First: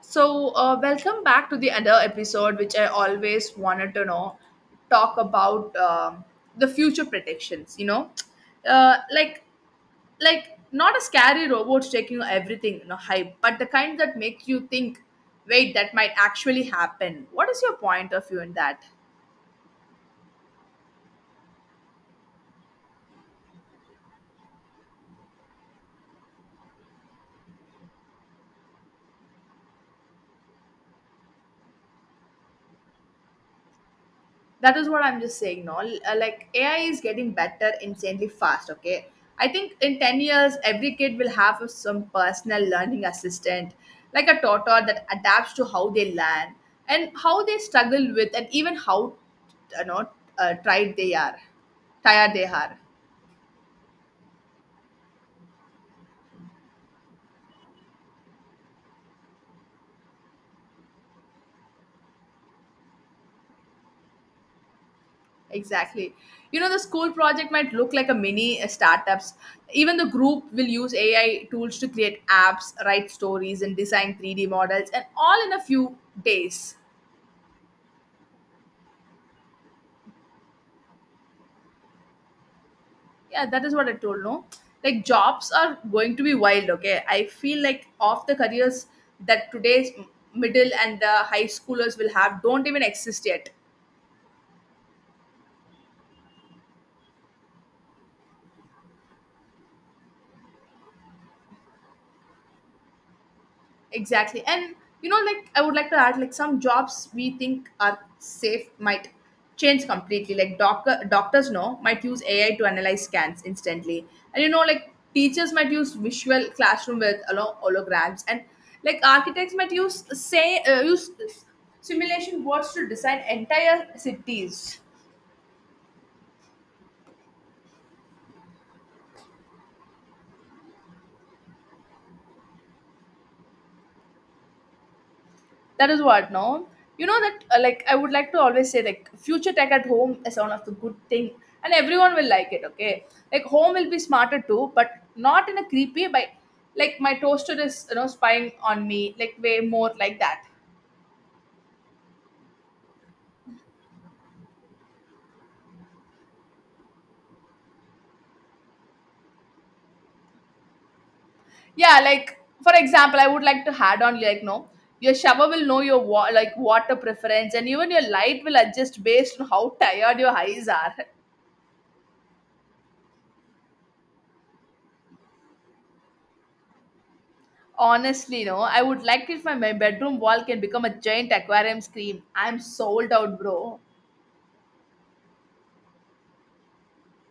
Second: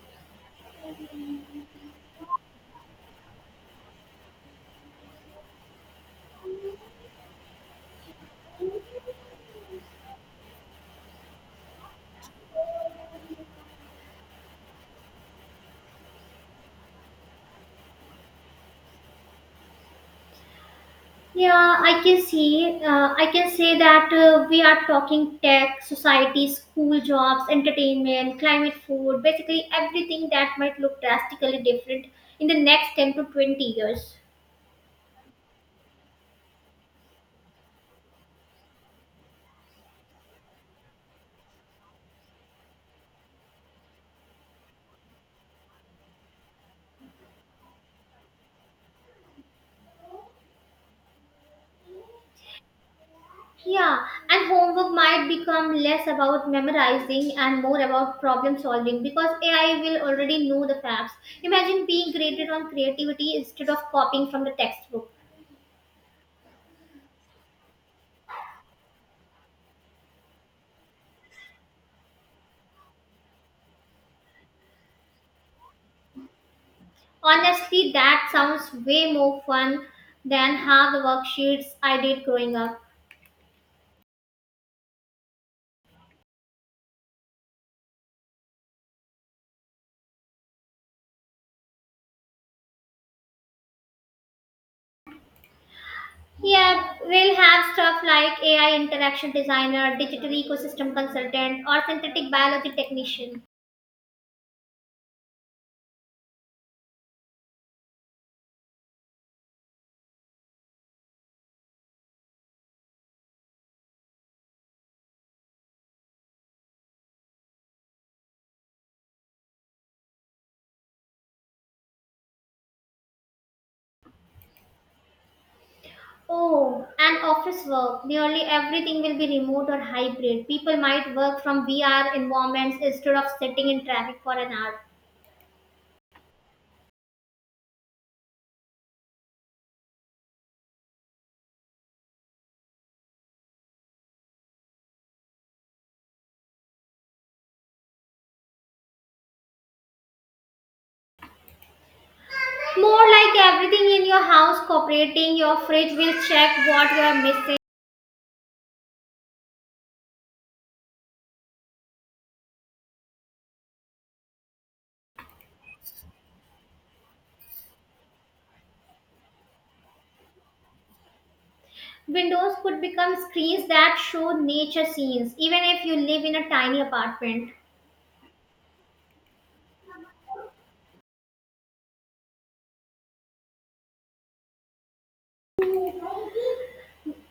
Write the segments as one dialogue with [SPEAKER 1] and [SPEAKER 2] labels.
[SPEAKER 1] Welcome back to the other episode, which I always wanted to know talk about the future predictions. You know, uh, like like not a scary robots taking everything, you know, hype, but the kind that makes you think, wait, that might actually happen. What is your point of view in that?
[SPEAKER 2] Yeah, I can see. I can say that we are talking tech, society, school, jobs, entertainment, climate, food, basically everything that might look drastically different in the next 10 to 20 years.
[SPEAKER 1] That is what I'm just saying. No L- Like AI is getting better insanely fast, okay? I think in 10 years every kid will have some personal learning assistant, like a tutor that adapts to how they learn and how they struggle with, and even how you know tried they are tired they are.
[SPEAKER 2] Yeah, and homework might become less about memorizing and more about problem solving because AI will already know the facts. Imagine being graded on creativity instead of copying from the textbook.
[SPEAKER 1] Exactly. You know, the school project might look like a mini startups. Even the group will use AI tools to create apps, write stories, and design 3D models, and all in a few days.
[SPEAKER 2] Honestly, that sounds way more fun than half the worksheets I did growing up.
[SPEAKER 1] Yeah, that is what I told. No, like jobs are going to be wild, okay? I feel like of the careers that today's middle and the high schoolers will have don't even exist yet.
[SPEAKER 2] Yeah, we'll have stuff like AI interaction designer, digital ecosystem consultant, or synthetic biology technician.
[SPEAKER 1] Exactly. And you know, like, I would like to add, like, some jobs we think are safe might change completely. Like doctors know might use AI to analyze scans instantly. And, you know, like teachers might use visual classroom with holograms, and like architects might use say use simulation boards to design entire cities.
[SPEAKER 2] Oh, and office work. Nearly everything will be remote or hybrid. People might work from VR environments instead of sitting in traffic for an hour.
[SPEAKER 1] That is what, no? You know that, like, I would like to always say, like, future tech at home is one of the good thing, and everyone will like it, okay? Like, home will be smarter too, but not in a creepy by, like, my toaster is, you know, spying on me, like, way more like that.
[SPEAKER 2] More like everything in your house cooperating, your fridge will check what you are missing.
[SPEAKER 1] Yeah, like, for example, I would like to add on, like, no, your shower will know your, like, water preference, and even your light will adjust based on how tired your eyes are.
[SPEAKER 2] Windows could become screens that show nature scenes, even if you live in a tiny apartment.
[SPEAKER 1] Honestly, no. I would like if my bedroom wall can become a giant aquarium screen. I'm sold out, bro.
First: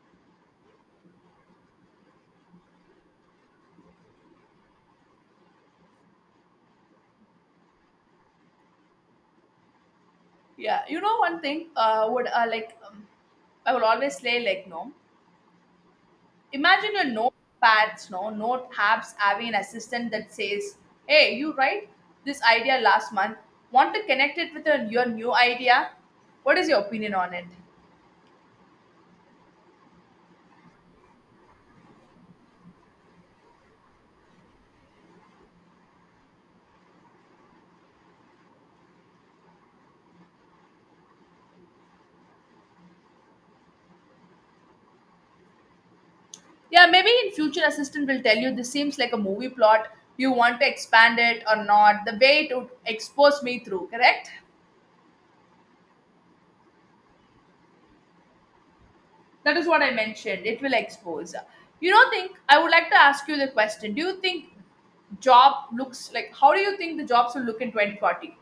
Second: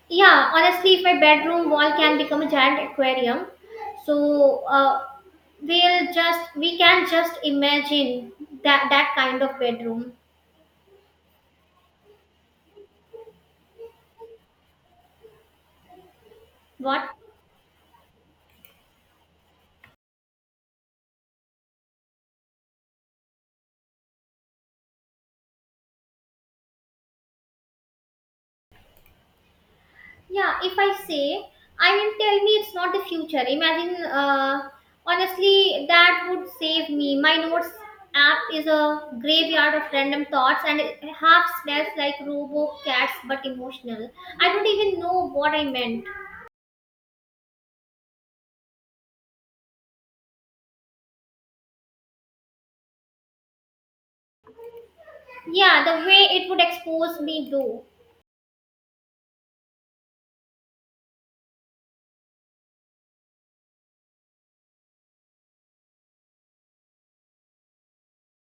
[SPEAKER 2] Yeah, honestly, if my bedroom wall can become a giant aquarium, so we can just imagine that kind of bedroom.
[SPEAKER 1] Yeah, you know one thing. Would like I will always say, like, no. Imagine your
[SPEAKER 2] What?
[SPEAKER 1] notepads, no, note apps having an assistant that says, "Hey, you write this idea last month. Want to connect it with your new idea? What is your opinion on it?"
[SPEAKER 2] Yeah, if I say, I mean, tell me it's not the future. Imagine, honestly, that would save me. My notes app is a graveyard of random thoughts and it half smells like robo cats but emotional. I don't even know what I meant.
[SPEAKER 1] Yeah, maybe in future assistant will tell you this seems like a movie plot. Do you want to expand it or not? The way it would expose me through, correct?
[SPEAKER 2] Yeah, the way it would expose me though.
[SPEAKER 1] That is what I mentioned. It will expose. You know, think I would like to ask you the question. Do you think job looks like, how do you think the jobs will look in 2040?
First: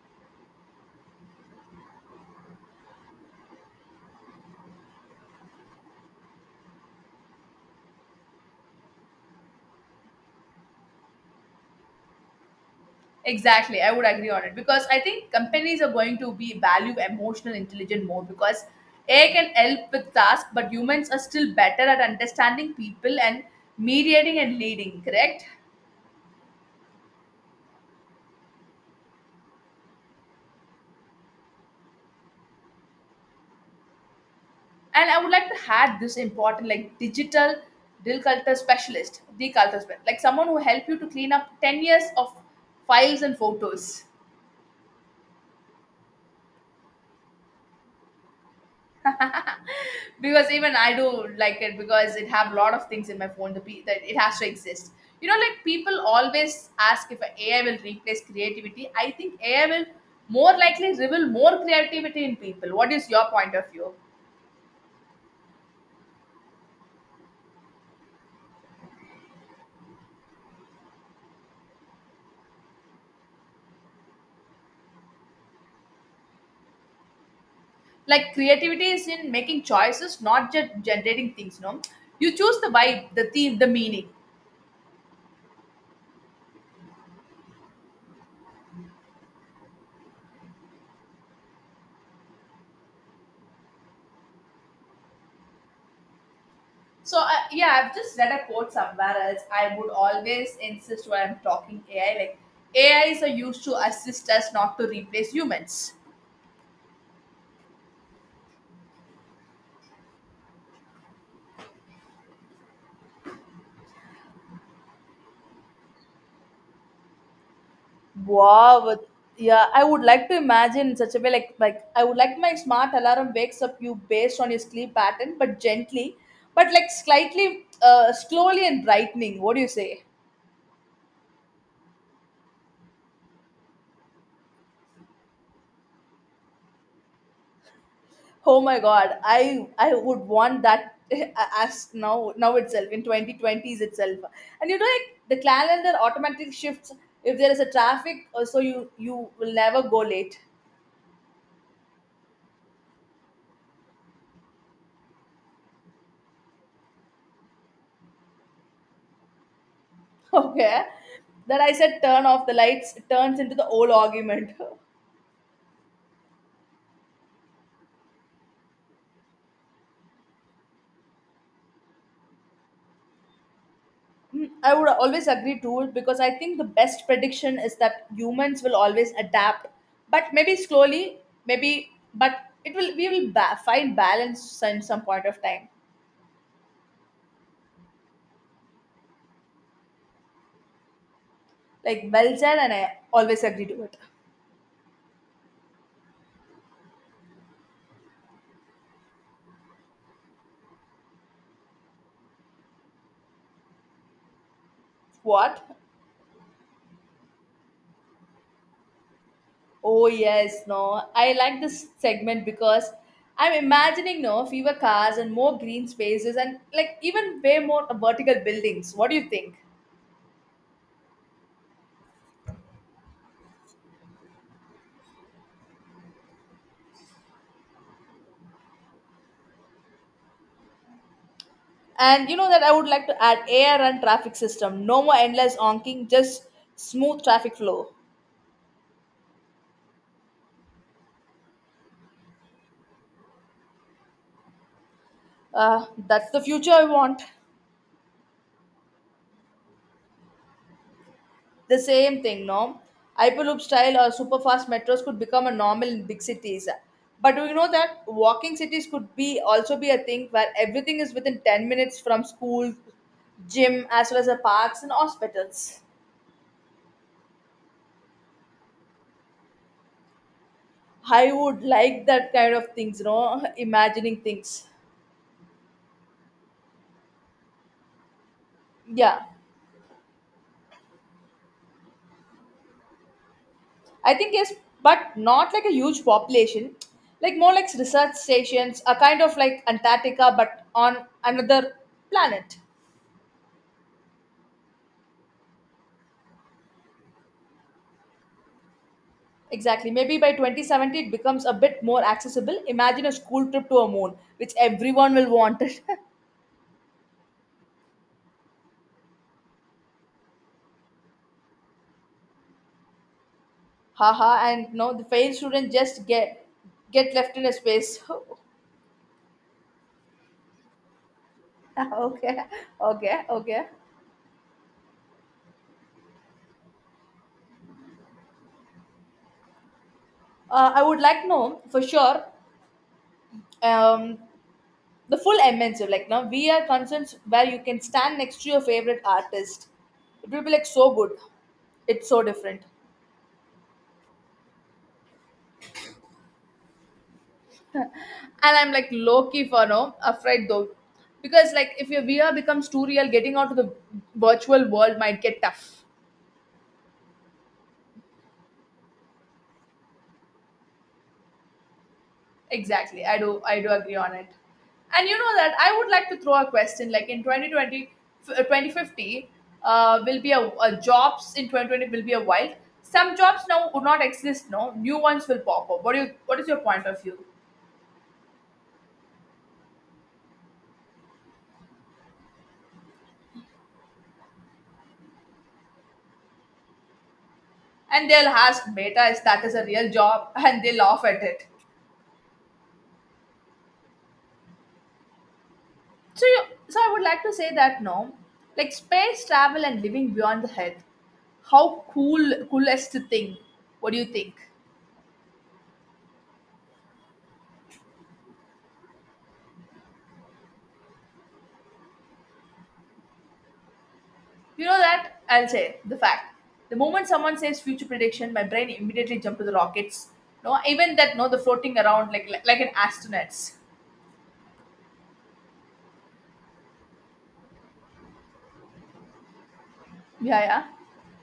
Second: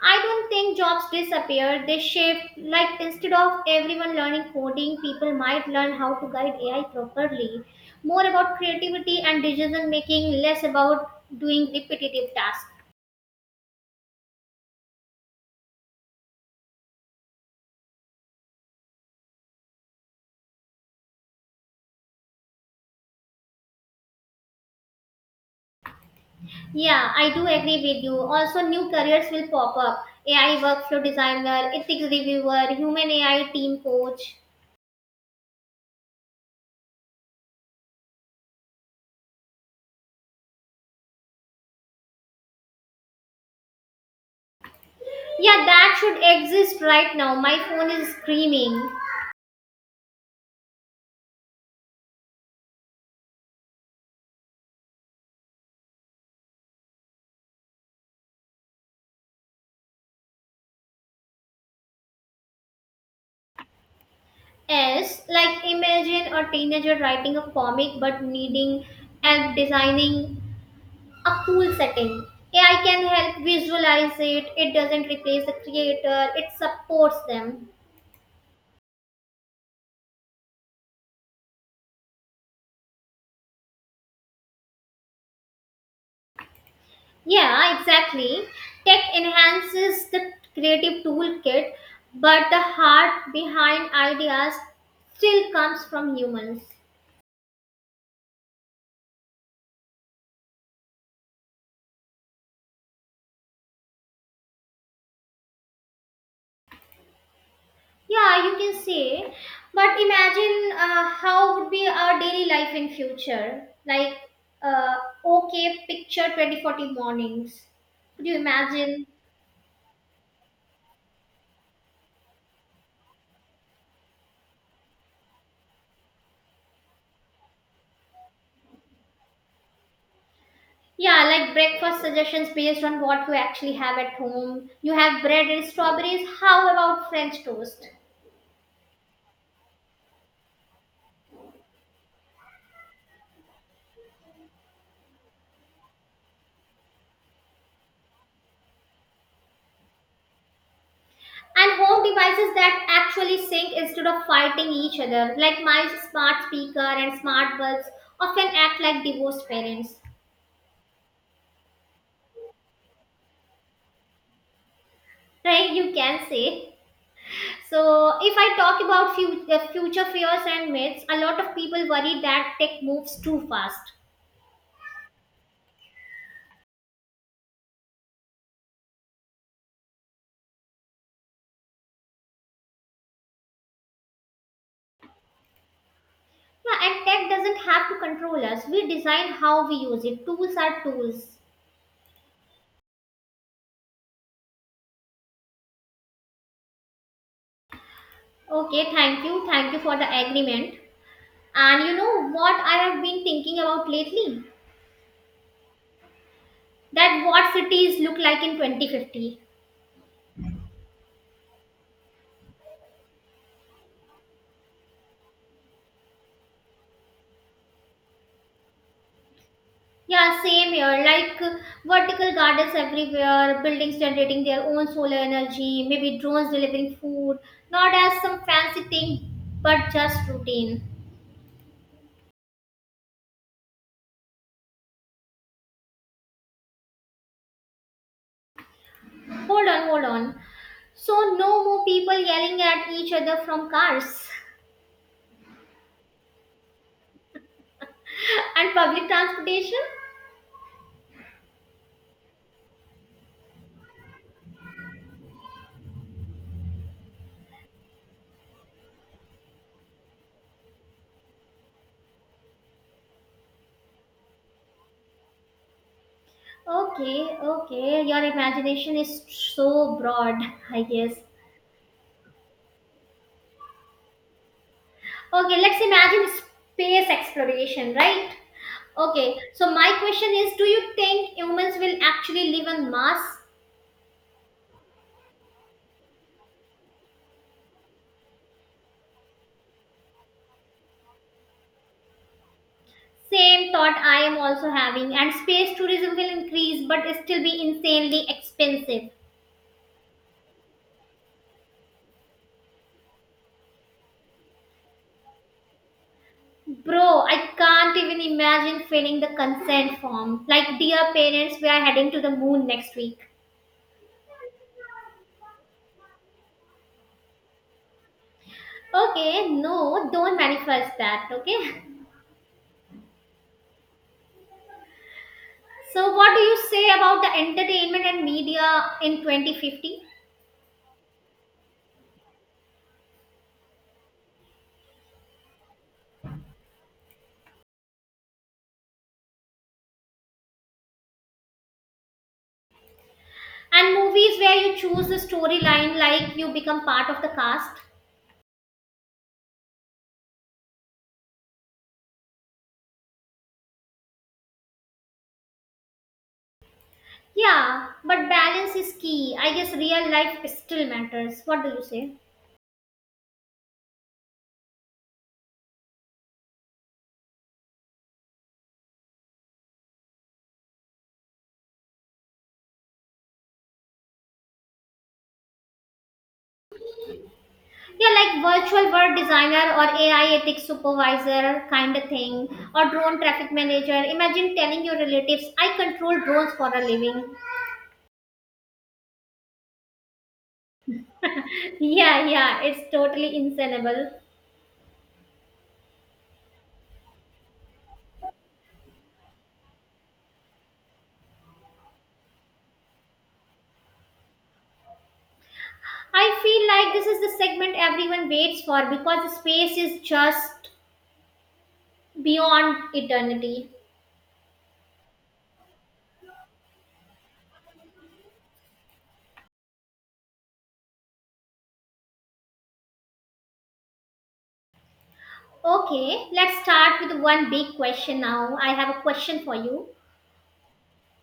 [SPEAKER 2] I don't think jobs disappear, they shift. Like instead of everyone learning coding, people might learn how to guide AI properly. More about creativity and decision making, less about doing repetitive tasks.
[SPEAKER 1] Exactly, I would agree on it because I think companies are going to be value emotional intelligence more, because AI can help with tasks, but humans are still better at understanding people and mediating and leading, correct?
[SPEAKER 2] Yeah, I do agree with you. Also, new careers will pop up AI workflow designer, ethics reviewer, human AI team coach.
[SPEAKER 1] And I would like to add this important, like digital dill culture specialist, deculture specialist, like someone who help you to clean up 10 years of files and photos.
[SPEAKER 2] Yeah, that should exist right now. My phone is screaming.
[SPEAKER 1] Because even I do like it, because it have a lot of things in my phone to be, that it has to exist. You know, like people always ask if AI will replace creativity. I think AI will more likely reveal more creativity in people. What is your point of view?
[SPEAKER 2] Yes, like imagine a teenager writing a comic but needing help designing a cool setting. AI can help visualize it, it doesn't replace the creator, it supports them.
[SPEAKER 1] Like creativity is in making choices, not just generating things, no? You choose the vibe, the theme, the meaning.
[SPEAKER 2] Yeah, exactly. Tech enhances the creative toolkit, but the heart behind ideas still comes from humans.
[SPEAKER 1] So yeah, I've just read a quote somewhere else. I would always insist when I'm talking AI, like AIs are used to assist us, not to replace humans.
[SPEAKER 2] Yeah, you can say. But imagine how would be our daily life in future. Like, uh, okay, picture 2040 mornings. Could you
[SPEAKER 1] Wow, but-
[SPEAKER 2] imagine?
[SPEAKER 1] Yeah, I would like to imagine in such a way, like I would like my smart alarm wakes up you based on your sleep pattern, but gently, but like slightly, slowly and brightening. What do you say?
[SPEAKER 2] Yeah, like breakfast suggestions based on what you actually have at home. You have bread and strawberries. How about French toast?
[SPEAKER 1] Oh my god, I would want that as now itself in 2020s itself. And you know, like the calendar automatic shifts if there is a traffic, so you will never go late.
[SPEAKER 2] And home devices that actually sync instead of fighting each other. Like my smart speaker and smart bulbs often act like divorced parents.
[SPEAKER 1] Okay. That I said turn off the lights, it turns into the old argument.
[SPEAKER 2] Right? You can say. So, if I talk about future fears and myths, a lot of people worry that tech moves too fast.
[SPEAKER 1] Mm, I would always agree to it, because I think the best prediction is that humans will always adapt, but maybe slowly, maybe, but it will, we will find balance in some point of time.
[SPEAKER 2] Yeah, and tech doesn't have to control us. We design how we use it. Tools are tools.
[SPEAKER 1] Like, well said, and I always agree to it.
[SPEAKER 2] Okay, thank you. Thank you for the agreement. And you know what I have been thinking about lately?
[SPEAKER 1] What?
[SPEAKER 2] That what cities look like in 2050.
[SPEAKER 1] Oh yes, no. I like this segment because I'm imagining no fewer cars and more green spaces, and like even way more vertical buildings. What do you think?
[SPEAKER 2] Yeah, same here. Like vertical gardens everywhere, buildings generating their own solar energy, maybe drones delivering food, not as some fancy thing, but just routine.
[SPEAKER 1] And you know that I would like to add air and traffic system. No more endless honking, just smooth traffic flow.
[SPEAKER 2] Hold on, hold on. So, no more people yelling at each other from cars
[SPEAKER 1] That's the future I want.
[SPEAKER 2] and public transportation?
[SPEAKER 1] The same thing, no? Hyperloop style or superfast metros could become a normal in big cities. But do you know that walking cities could be also be a thing where everything is within 10 minutes from school, gym, as well as the parks and hospitals?
[SPEAKER 2] Okay, okay. Your imagination is so broad, I guess.
[SPEAKER 1] I would like that kind of things, you know. Imagining things.
[SPEAKER 2] Okay, let's imagine space exploration, right?
[SPEAKER 1] Yeah,
[SPEAKER 2] Okay, so my question is, do you think humans will actually live on Mars?
[SPEAKER 1] I think yes, but not like a huge population, like more like research stations, a kind of like Antarctica, but on another planet.
[SPEAKER 2] Same thought I am also having, and space tourism will increase but still be insanely expensive.
[SPEAKER 1] Exactly. Maybe by 2070 it becomes a bit more accessible. Imagine a school trip to a moon, which everyone will want it.
[SPEAKER 2] Bro, I can't even imagine filling the consent form. Like, dear parents, we are heading to the moon next week.
[SPEAKER 1] Haha, and no, the failed student just get left in a space.
[SPEAKER 2] Okay, no, don't manifest that, okay?
[SPEAKER 1] Okay, okay.
[SPEAKER 2] So, what do you say about the entertainment and media in 2050?
[SPEAKER 1] I would like to know for sure, um, the full MNC, like now we are concerts where you can stand next to your favorite artist. It will be like so good. It's so different.
[SPEAKER 2] And movies where you choose the storyline like you become part of the cast?
[SPEAKER 1] And I'm like low key for now, afraid though, because like if your VR becomes too real, getting out of the virtual world might get tough.
[SPEAKER 2] Yeah, but balance is key. I guess real life still matters. What do you say?
[SPEAKER 1] Exactly, I do agree on it. And you know that I would like to throw a question, like in 2020, 2050, will be a jobs in 2020 will be a wild. Some jobs now would not exist. No, new ones will pop up. What do you? What is your point of view?
[SPEAKER 2] Yeah, like virtual world designer or AI ethics supervisor kind of thing, or drone traffic manager. Imagine telling your relatives, I control drones for a living.
[SPEAKER 1] And they'll ask, beta is that is a real job, and they laugh at it.
[SPEAKER 2] Yeah, yeah, it's totally insanable.
[SPEAKER 1] So, you, so I would like to say that no, like space travel and living beyond the Earth, how cool, coolest thing? What do you think?
[SPEAKER 2] I feel like this is the segment everyone waits for because space is just beyond eternity.
[SPEAKER 1] You know that I'll say the fact. The moment someone says future prediction, my brain immediately jump to the rockets. No, even that no, the floating around like an astronauts.
[SPEAKER 2] Okay, let's start with one big question now. I have a question for you.
[SPEAKER 1] Yeah, yeah.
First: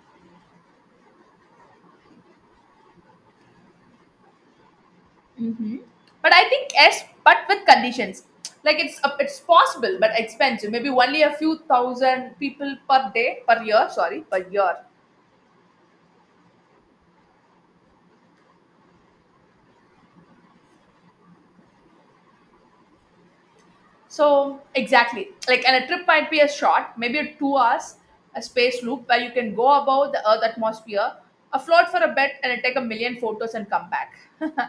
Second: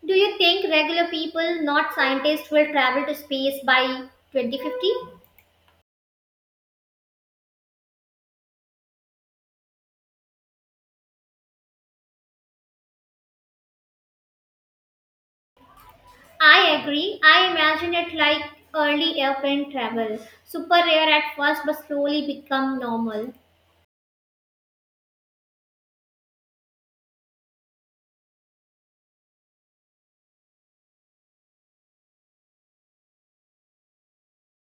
[SPEAKER 2] Do you think regular people, not scientists, will travel to space by 2050?
[SPEAKER 1] Mm-hmm. But I think yes, but with conditions. Like it's possible, but expensive. Maybe only a few thousand people per day per year. Sorry, per year.
[SPEAKER 2] I agree. I imagine it like early airplane travel. Super rare at first, but slowly become normal.
[SPEAKER 1] So exactly, like, and a trip might be a short, maybe a 2 hours, a space loop where you can go above the Earth atmosphere, afloat for a bit, and take a million photos and come back.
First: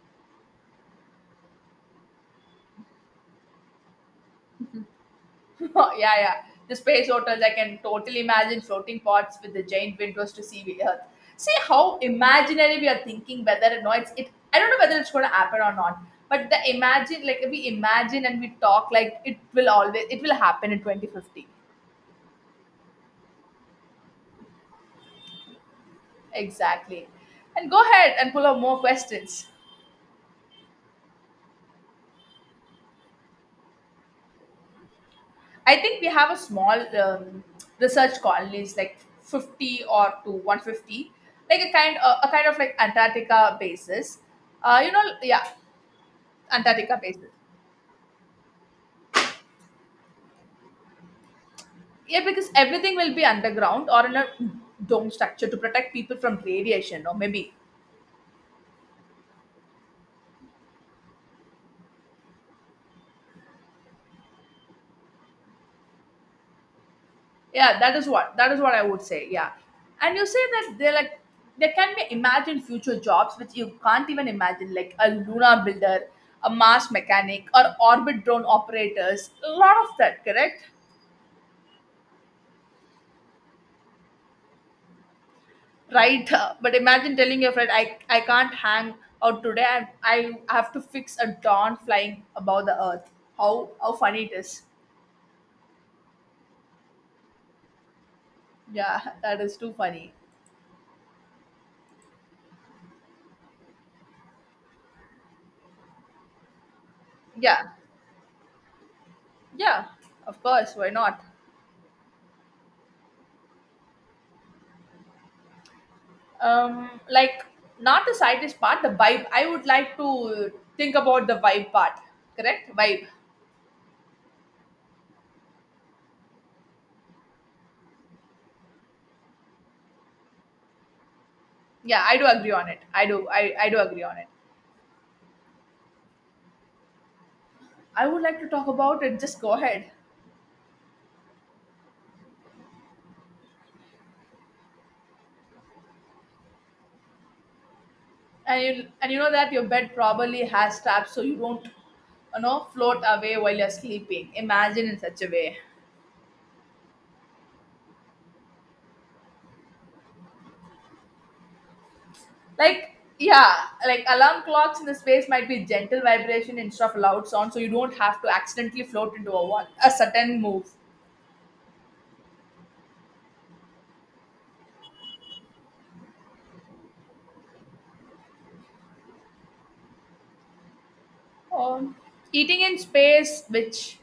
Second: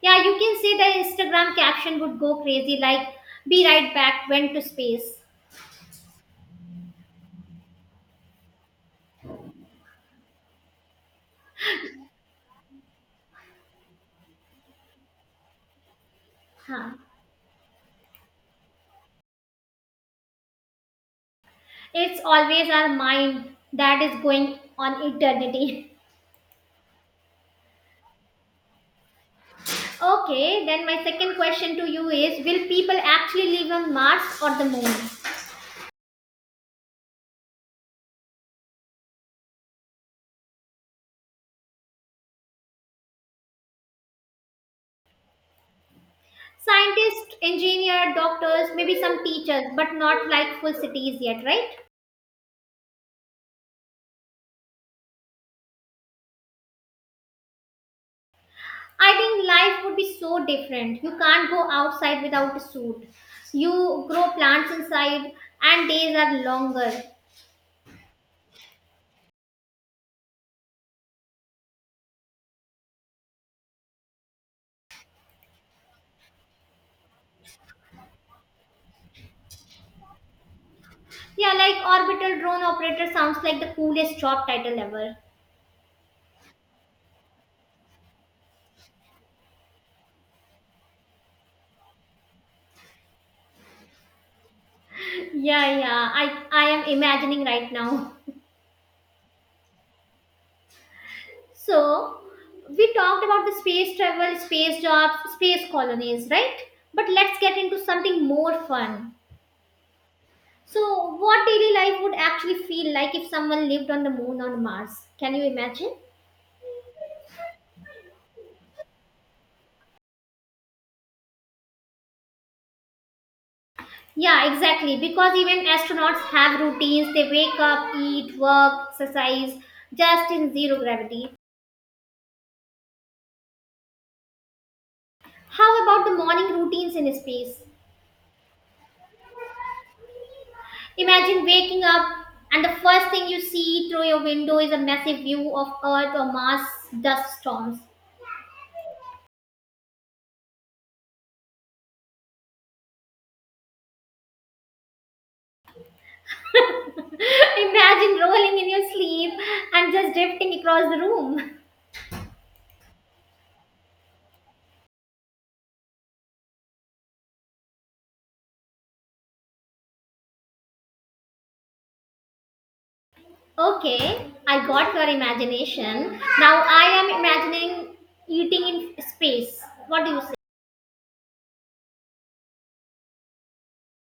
[SPEAKER 2] Yeah, you can say the Instagram caption would go crazy like, be right back, went to space.
[SPEAKER 1] Yeah, yeah. The space hotels, I can totally imagine floating pots with the giant windows to see the Earth. See how imaginary we are thinking. Whether or not it's it, I don't know whether it's going to happen or not. But the
[SPEAKER 2] Huh.
[SPEAKER 1] imagine, like, we imagine and we talk, like it will always, it will happen in 2050.
[SPEAKER 2] It's always our mind that is going on eternity.
[SPEAKER 1] Exactly. And go ahead and pull up more questions.
[SPEAKER 2] Okay, then my second question to you is, will people actually live on Mars or the moon?
[SPEAKER 1] I think we have a small research colonies like 50 or to 150, like a kind of like Antarctica basis. Yeah, Antarctica basis.
[SPEAKER 2] Scientists, engineers, doctors, maybe some teachers, but not like full cities yet, right?
[SPEAKER 1] Yeah, because everything will be underground or in a dome structure to protect people from radiation or maybe
[SPEAKER 2] I think life would be so different. You can't go outside without a suit. You grow plants inside, and days are longer.
[SPEAKER 1] yeah, that is what I would say, yeah. And you say that they're like, there can be imagined future jobs which you can't even imagine, like a lunar builder, a Mars mechanic, or orbit drone operators. A lot of that, correct?
[SPEAKER 2] Yeah, like orbital drone operator sounds like the coolest job title ever.
[SPEAKER 1] Right. But imagine telling your friend, I can't hang out today. I have to fix a dawn flying above the Earth. How funny it is.
[SPEAKER 2] Yeah, yeah, I am imagining right now.
[SPEAKER 1] Yeah. That is too funny.
[SPEAKER 2] So, we talked about the space travel, space jobs, space colonies, right? But let's get
[SPEAKER 1] Yeah.
[SPEAKER 2] into something more fun.
[SPEAKER 1] Yeah, of course, why
[SPEAKER 2] So,
[SPEAKER 1] not?
[SPEAKER 2] what daily life would actually feel like if someone lived on the moon or Mars? Can you imagine?
[SPEAKER 1] Like, not the scientist part, the vibe. I would like to think about the vibe part. Correct, vibe.
[SPEAKER 2] Yeah, exactly. Because even astronauts have routines. They wake up, eat, work, exercise, just in zero gravity.
[SPEAKER 1] Yeah, I do agree on it, I do. I do agree on it.
[SPEAKER 2] How about the morning routines in space?
[SPEAKER 1] I would like to talk about it, just go ahead.
[SPEAKER 2] Imagine waking up and the first thing you see through your window is a massive view of Earth or Mars dust storms.
[SPEAKER 1] And you know that your bed probably has straps so you don't, float away while you're sleeping. Imagine in such a way.
[SPEAKER 2] Imagine rolling in your sleep and just drifting across the room.
[SPEAKER 1] Like, yeah. Like, alarm clocks in the space might be gentle vibration instead of loud sound, so you don't have to accidentally float into a certain move.
[SPEAKER 2] Okay, I got your imagination. Now I am imagining eating in space. What do you say?
[SPEAKER 1] Um, eating in space, which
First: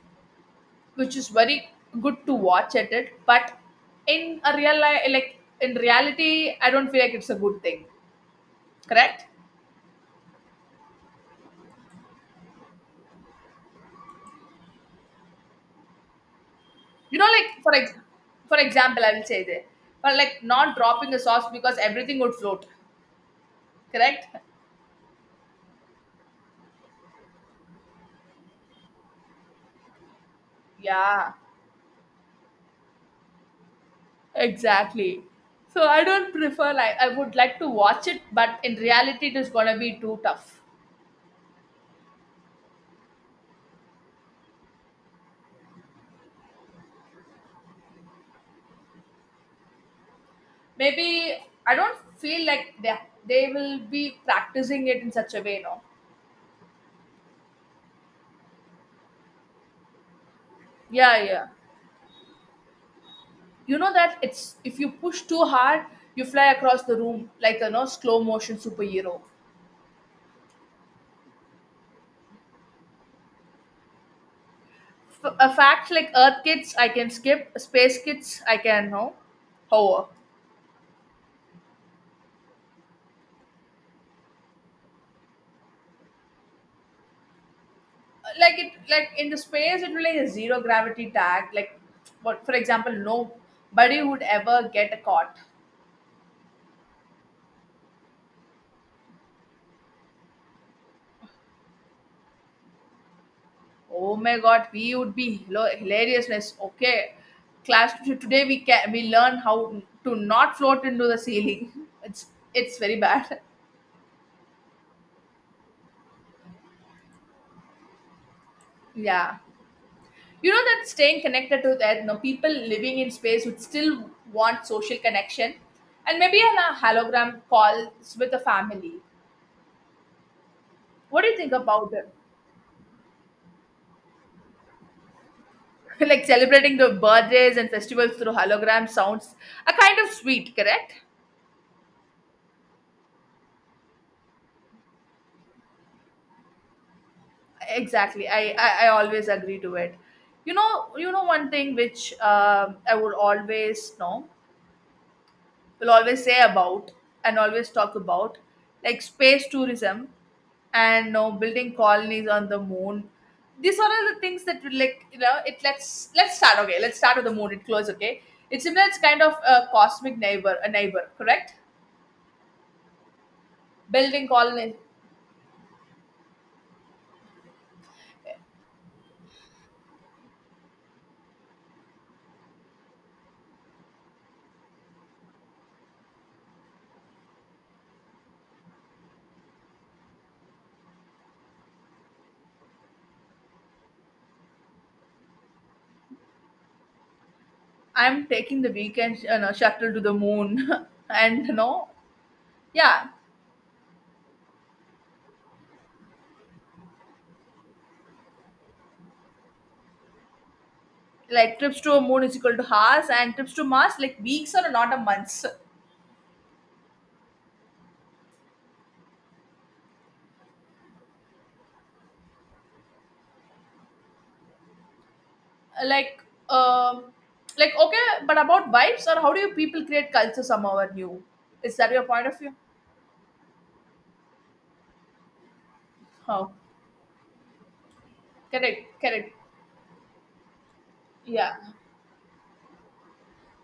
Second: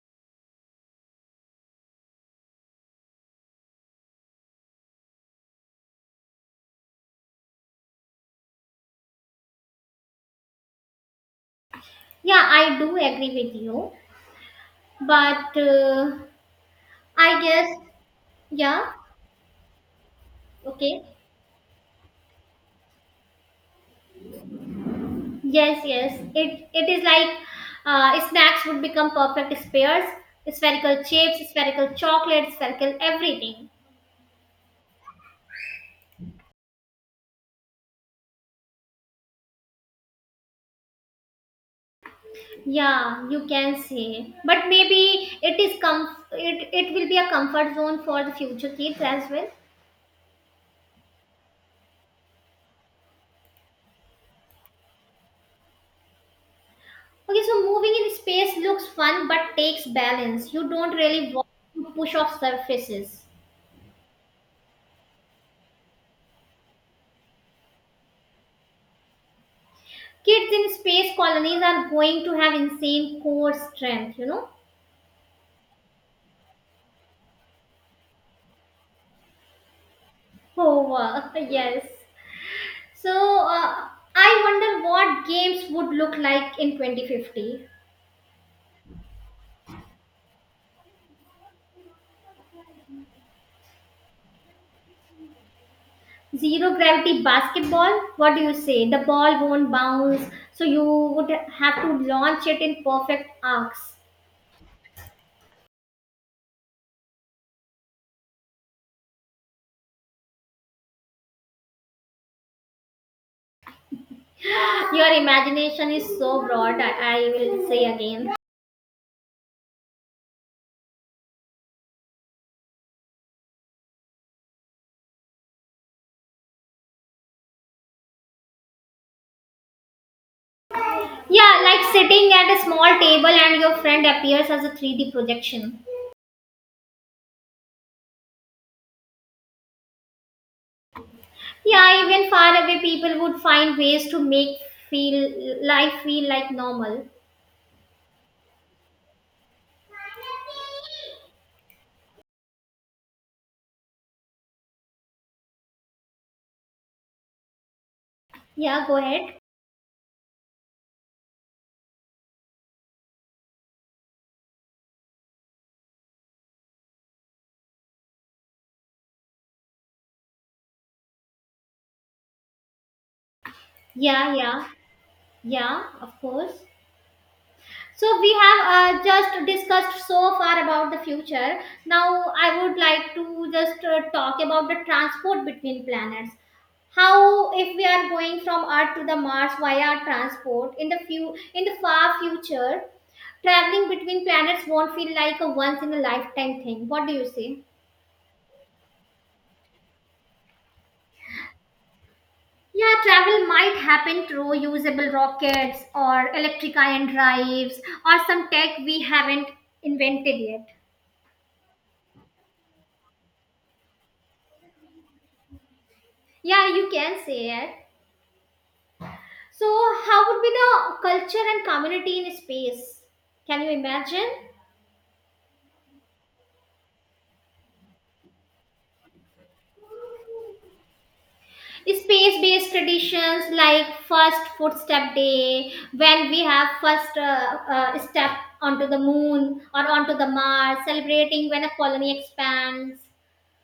[SPEAKER 1] is very good to watch at it, but in a real life, like, in reality, I don't feel like it's a good thing. Correct?
[SPEAKER 2] Yeah, I do agree with you. But
[SPEAKER 1] You know,
[SPEAKER 2] I
[SPEAKER 1] like,
[SPEAKER 2] guess,
[SPEAKER 1] for
[SPEAKER 2] yeah,
[SPEAKER 1] example, I will say there, but like, not
[SPEAKER 2] okay.
[SPEAKER 1] dropping the sauce because everything would float. Correct?
[SPEAKER 2] Yes, yes. It is like snacks would become perfect spares, spherical
[SPEAKER 1] Yeah,
[SPEAKER 2] chips, spherical chocolate, spherical everything.
[SPEAKER 1] exactly. So I don't prefer, like, I would like to watch it, but in reality, it is gonna be too tough.
[SPEAKER 2] Yeah, you can say. But maybe it is it will be a comfort zone for the future kids as well.
[SPEAKER 1] Maybe. I don't feel like they will be practicing it in such a way, no.
[SPEAKER 2] Okay, so moving in space looks fun but takes balance. You don't
[SPEAKER 1] Yeah,
[SPEAKER 2] really
[SPEAKER 1] yeah.
[SPEAKER 2] want to push off surfaces.
[SPEAKER 1] You know that it's, if you push too hard, you fly across the room like a, no, slow motion superhero.
[SPEAKER 2] Kids in space colonies are going to have insane core strength, you know?
[SPEAKER 1] A fact, like Earth kids, I can skip. Space kids, I can, no, hover.
[SPEAKER 2] Oh, wow. Yes. So, uh, I wonder what games would look like in 2050.
[SPEAKER 1] Like it, like in the space, it will, like a zero gravity tag. Like, what, for example, nobody would ever get caught.
[SPEAKER 2] Zero gravity basketball? What do you say? The ball won't bounce, so you would have to launch it in perfect arcs.
[SPEAKER 1] Oh my god, we would be hilariousness. Okay, class, today we can, we learn how to not float into the ceiling. It's it's very bad.
[SPEAKER 2] Your imagination is so broad, I will say again.
[SPEAKER 1] Yeah, you know that staying connected to that, people living in space would still want social connection, and maybe on a hologram calls with the family. What do you think
[SPEAKER 2] Yeah, like
[SPEAKER 1] about it?
[SPEAKER 2] sitting at a small table and your friend appears as a 3D projection.
[SPEAKER 1] Like, celebrating the birthdays and festivals through holograms sounds a kind of sweet, correct?
[SPEAKER 2] Yeah, even far away people would find ways to make feel life feel like normal.
[SPEAKER 1] Exactly. I always agree to it. You know one thing which I would always know, will always say about, and always talk about.
[SPEAKER 2] Yeah, go
[SPEAKER 1] Like,
[SPEAKER 2] ahead.
[SPEAKER 1] space tourism, and you know, building colonies on the moon, these are all the things that will, like, you know, it, let's start. Okay, let's start with the moon, it close, okay. It's similar, it's kind of a cosmic neighbor, a neighbor, correct? Building
[SPEAKER 2] Yeah, yeah,
[SPEAKER 1] colonies.
[SPEAKER 2] yeah, of course. So we have just discussed so far about the future. Now I would like to just talk about the transport between planets. How if we are going from Earth to the Mars via transport in the far future, traveling between planets won't feel like a once in a lifetime thing. What do you say?
[SPEAKER 1] I'm taking the weekend, you know, shuttle to the moon. And you know,
[SPEAKER 2] Yeah,
[SPEAKER 1] yeah.
[SPEAKER 2] travel might happen through usable rockets or electric ion drives or some tech we haven't invented yet.
[SPEAKER 1] Like, trips to a moon is equal to hours, and trips to Mars, like weeks or not a months.
[SPEAKER 2] Yeah, you can say it. So, how would be the culture and community in space? Can you imagine?
[SPEAKER 1] Like, um like, okay, but about vibes, or how do you people create culture somehow, or new. Is that your point of
[SPEAKER 2] Space
[SPEAKER 1] view?
[SPEAKER 2] based traditions like first footstep day, when we
[SPEAKER 1] Oh,
[SPEAKER 2] have first step onto the
[SPEAKER 1] correct, correct.
[SPEAKER 2] moon or onto the Mars, celebrating
[SPEAKER 1] Yeah,
[SPEAKER 2] when a colony expands.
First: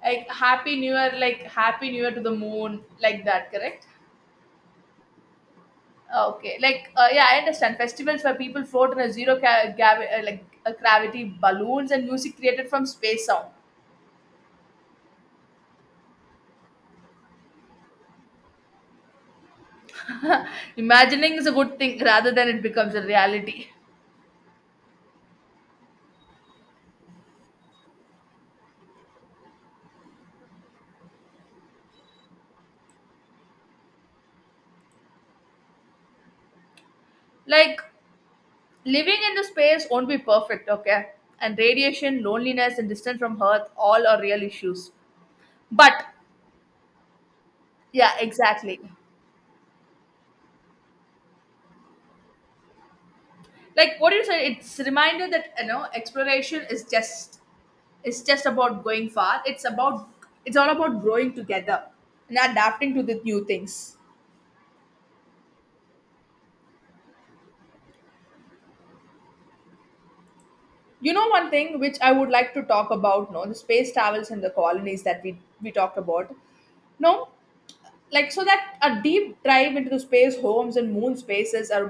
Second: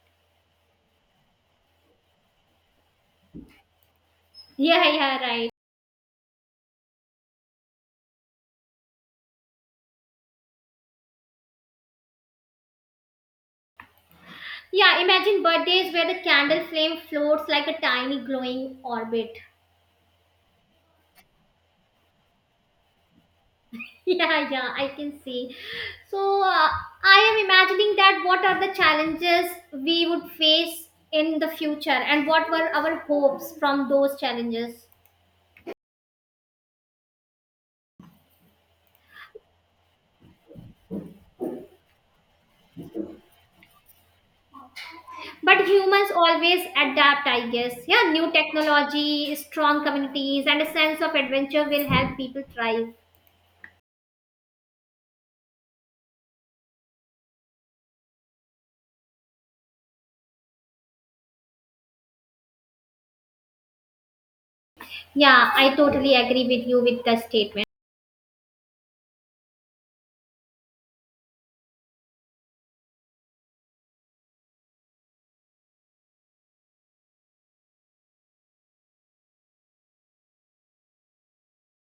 [SPEAKER 1] like happy new year, like happy new year to the moon, like that, correct?
[SPEAKER 2] Yeah, yeah, right.
[SPEAKER 1] Okay, like, yeah, I understand, festivals where people float in a like a gravity balloons and music created from space sound.
[SPEAKER 2] Yeah, imagine birthdays where the candle flame floats like a tiny glowing orbit.
[SPEAKER 1] Imagining is a good thing rather than it becomes a reality.
[SPEAKER 2] Yeah, yeah, I can see. So, I am imagining that what are the challenges we would face in the future and what were our hopes from those challenges.
[SPEAKER 1] Like, living in the space won't be perfect, okay? And radiation, loneliness, and distance from Earth all are real issues.
[SPEAKER 2] But
[SPEAKER 1] But
[SPEAKER 2] humans always adapt, I guess.
[SPEAKER 1] yeah,
[SPEAKER 2] Yeah, new
[SPEAKER 1] exactly.
[SPEAKER 2] technology, strong communities, and a sense of adventure will help people thrive.
[SPEAKER 1] Like what you said, it's a reminder that, you know, exploration is just, it's just about going far. It's about, it's all about growing together and adapting to the new things.
[SPEAKER 2] Yeah, I totally agree with you with the statement.
[SPEAKER 1] You know one thing which I would like to talk about, no, the space travels and the colonies that we talked about. No. Like, so that a deep dive into the space homes and moon spaces, or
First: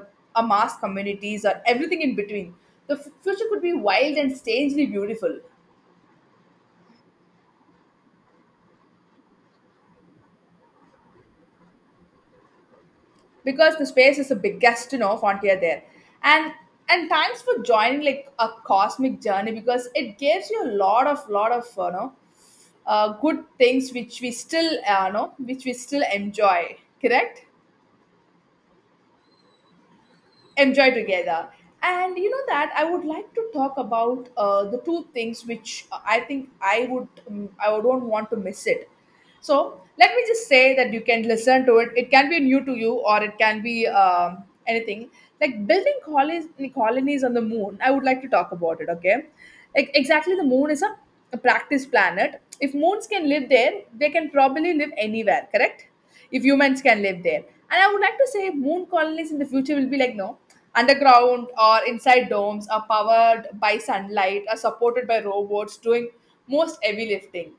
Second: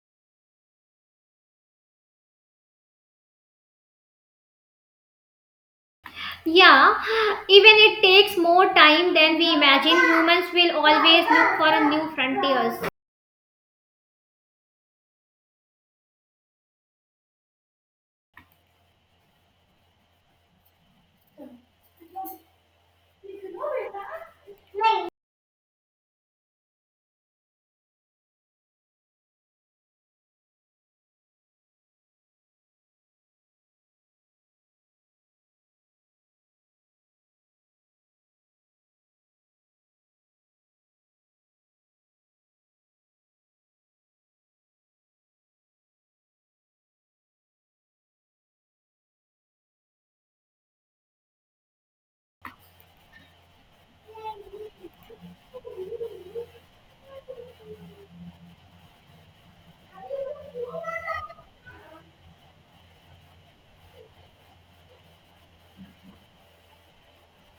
[SPEAKER 1] a mass communities, or everything in between, the future could be wild and strangely beautiful.
[SPEAKER 2] Yeah, even it takes more time than we imagine, humans will always look for a new frontiers.
[SPEAKER 1] Because the space is the biggest, you know, frontier there, and and thanks for joining, like, a cosmic journey, because it gives you a lot of, lot of, you know, good things which we still know, which we still enjoy, correct? Enjoy together. And you know that I would like to talk about, the two things which, I think I would, I don't want to miss it. So let me just say that you can listen to it, it can be new to you, or it can be, anything. Like, building colonies, on the moon, I would like to talk about it, okay. Like, exactly, the moon is a practice planet. If moons can live there, they can probably live anywhere, correct? If humans can live there. And I would like to say moon colonies in the future will be like, no, underground or inside domes, are powered by sunlight, are supported by robots doing most heavy lifting.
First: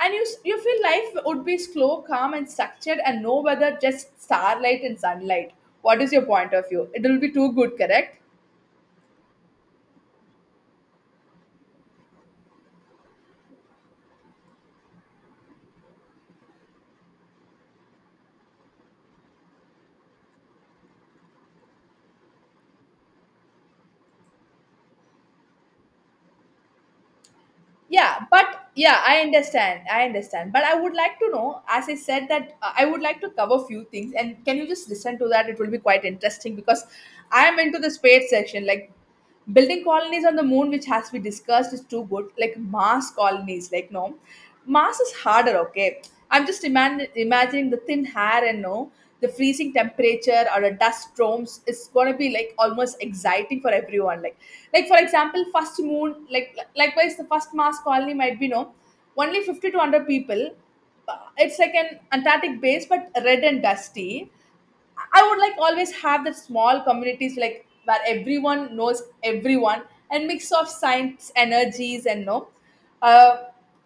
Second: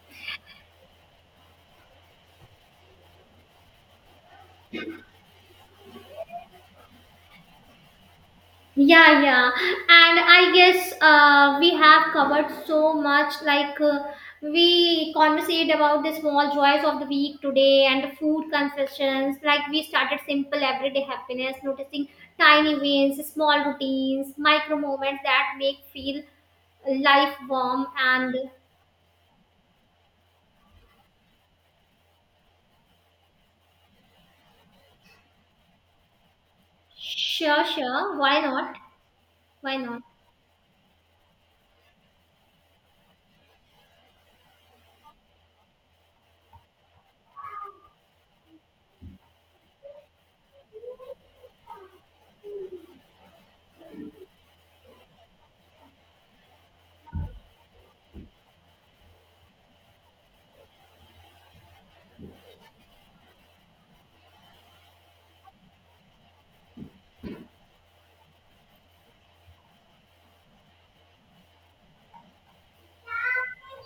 [SPEAKER 1] And you, you feel life would be slow, calm, and structured, and no weather, just starlight and sunlight. What is your point of view? It will be too good, correct?
[SPEAKER 2] Yeah, yeah. And I guess we have covered so much. Like, we conversate about the small joys of the week today and the food confessions. Like, we started simple everyday happiness, noticing tiny wins, small routines, micro moments that make feel life warm
[SPEAKER 1] Yeah,
[SPEAKER 2] and
[SPEAKER 1] but yeah, I understand. But I would like to know, as I said, that I would like to cover few things, and can you just listen to that? It will be quite interesting because I am
[SPEAKER 2] sure,
[SPEAKER 1] into the
[SPEAKER 2] sure.
[SPEAKER 1] space
[SPEAKER 2] Why
[SPEAKER 1] section,
[SPEAKER 2] not?
[SPEAKER 1] like
[SPEAKER 2] Why
[SPEAKER 1] building
[SPEAKER 2] not?
[SPEAKER 1] colonies on the moon, which has been discussed, is too good. Like Mars colonies, like, no, Mars is harder, okay. I'm just imagining the thin hair and, no, the freezing temperature or the dust storms is gonna be like almost exciting for everyone. Like for example, first moon, like, likewise, the first mass colony might be, no, only 50 to 100 people. It's like an Antarctic base, but red and dusty. I would like always have that small communities, like where everyone knows everyone, and mix of science energies and, no, uh,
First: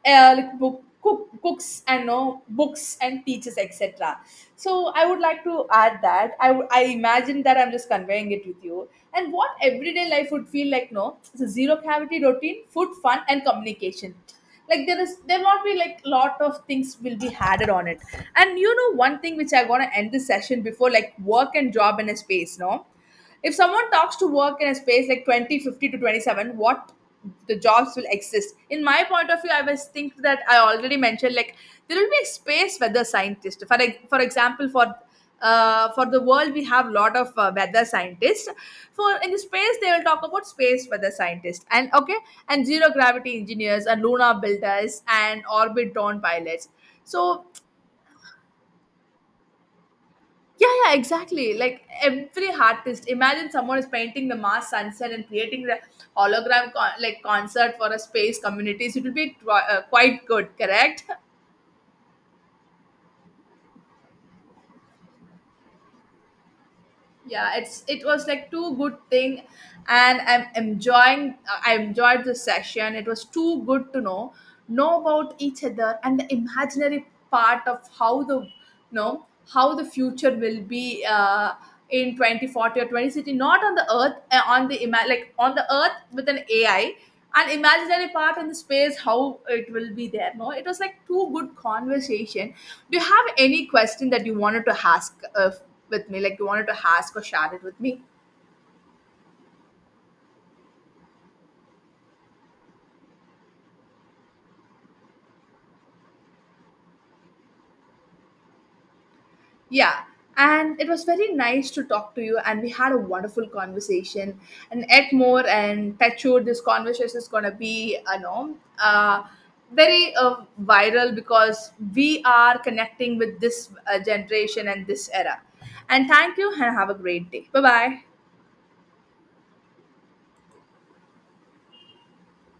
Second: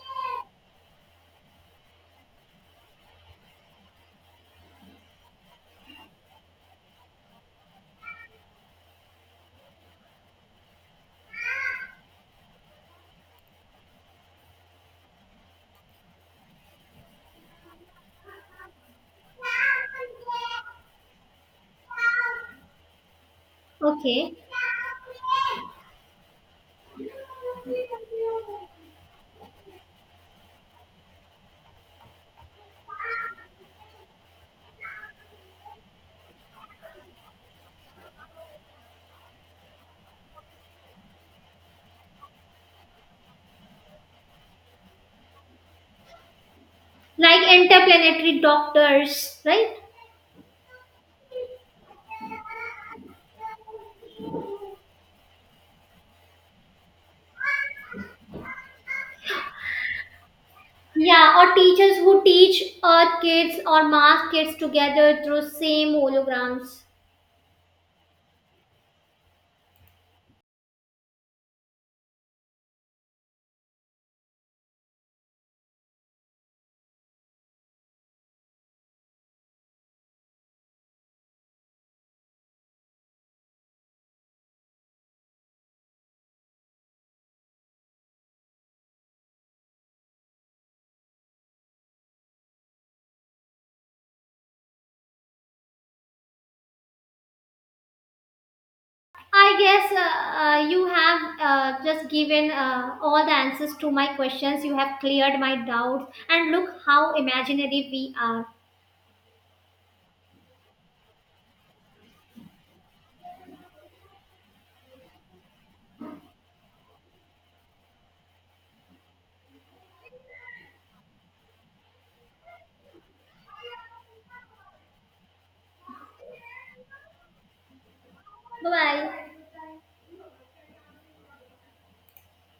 [SPEAKER 1] like book, cooks and no books and teachers etc. So I would like to add that I imagine that I'm just conveying it with you, and what everyday life would feel like. No, it's a zero cavity routine, food, fun, and communication. Like, there won't be like lot of things will be added on it. And you know one thing which I want to end this session before, like, work and job in a space, no, if someone talks to
[SPEAKER 2] Okay.
[SPEAKER 1] work in a space like 2050 to 27, what the jobs will exist? In my point of view, I was think that I already mentioned, like, there will be a space weather scientist for, like, for example, for the world, we have lot of, weather scientists, for in the space, they will talk about space weather scientists. And okay, and zero gravity engineers, and lunar builders, and orbit drone pilots.
[SPEAKER 2] Like
[SPEAKER 1] So,
[SPEAKER 2] interplanetary doctors, right?
[SPEAKER 1] yeah, yeah, exactly, like every artist. Imagine someone is painting the Mars sunset and creating the hologram like concert for a space communities, it will be quite good, correct?
[SPEAKER 2] Yeah, or teachers who teach kids or mass kids together through same holograms.
[SPEAKER 1] Yeah, it was like too good thing, and I'm enjoying, I enjoyed the session. It was too good to know, about each other, and the imaginary part of how the, you know, how the future will be, in 2040 or 2060, not on the Earth, on the like on the Earth with an AI, an imaginary part in the space, how it will be there. No, it was like too good conversation. Do you have any question that you wanted to ask, with me? Like, you wanted to ask or share it with me?
[SPEAKER 2] I guess you have just given all the answers to my questions. You have cleared my doubts, and look how imaginary we are.
[SPEAKER 1] Yeah. And it was very nice to talk to you, and we had a wonderful conversation. And yet more and touchwood, this conversation is gonna be, you know, uh, very viral, because we are connecting with this generation and this era. And thank you, and have a great day. Bye bye.
[SPEAKER 2] Bye bye.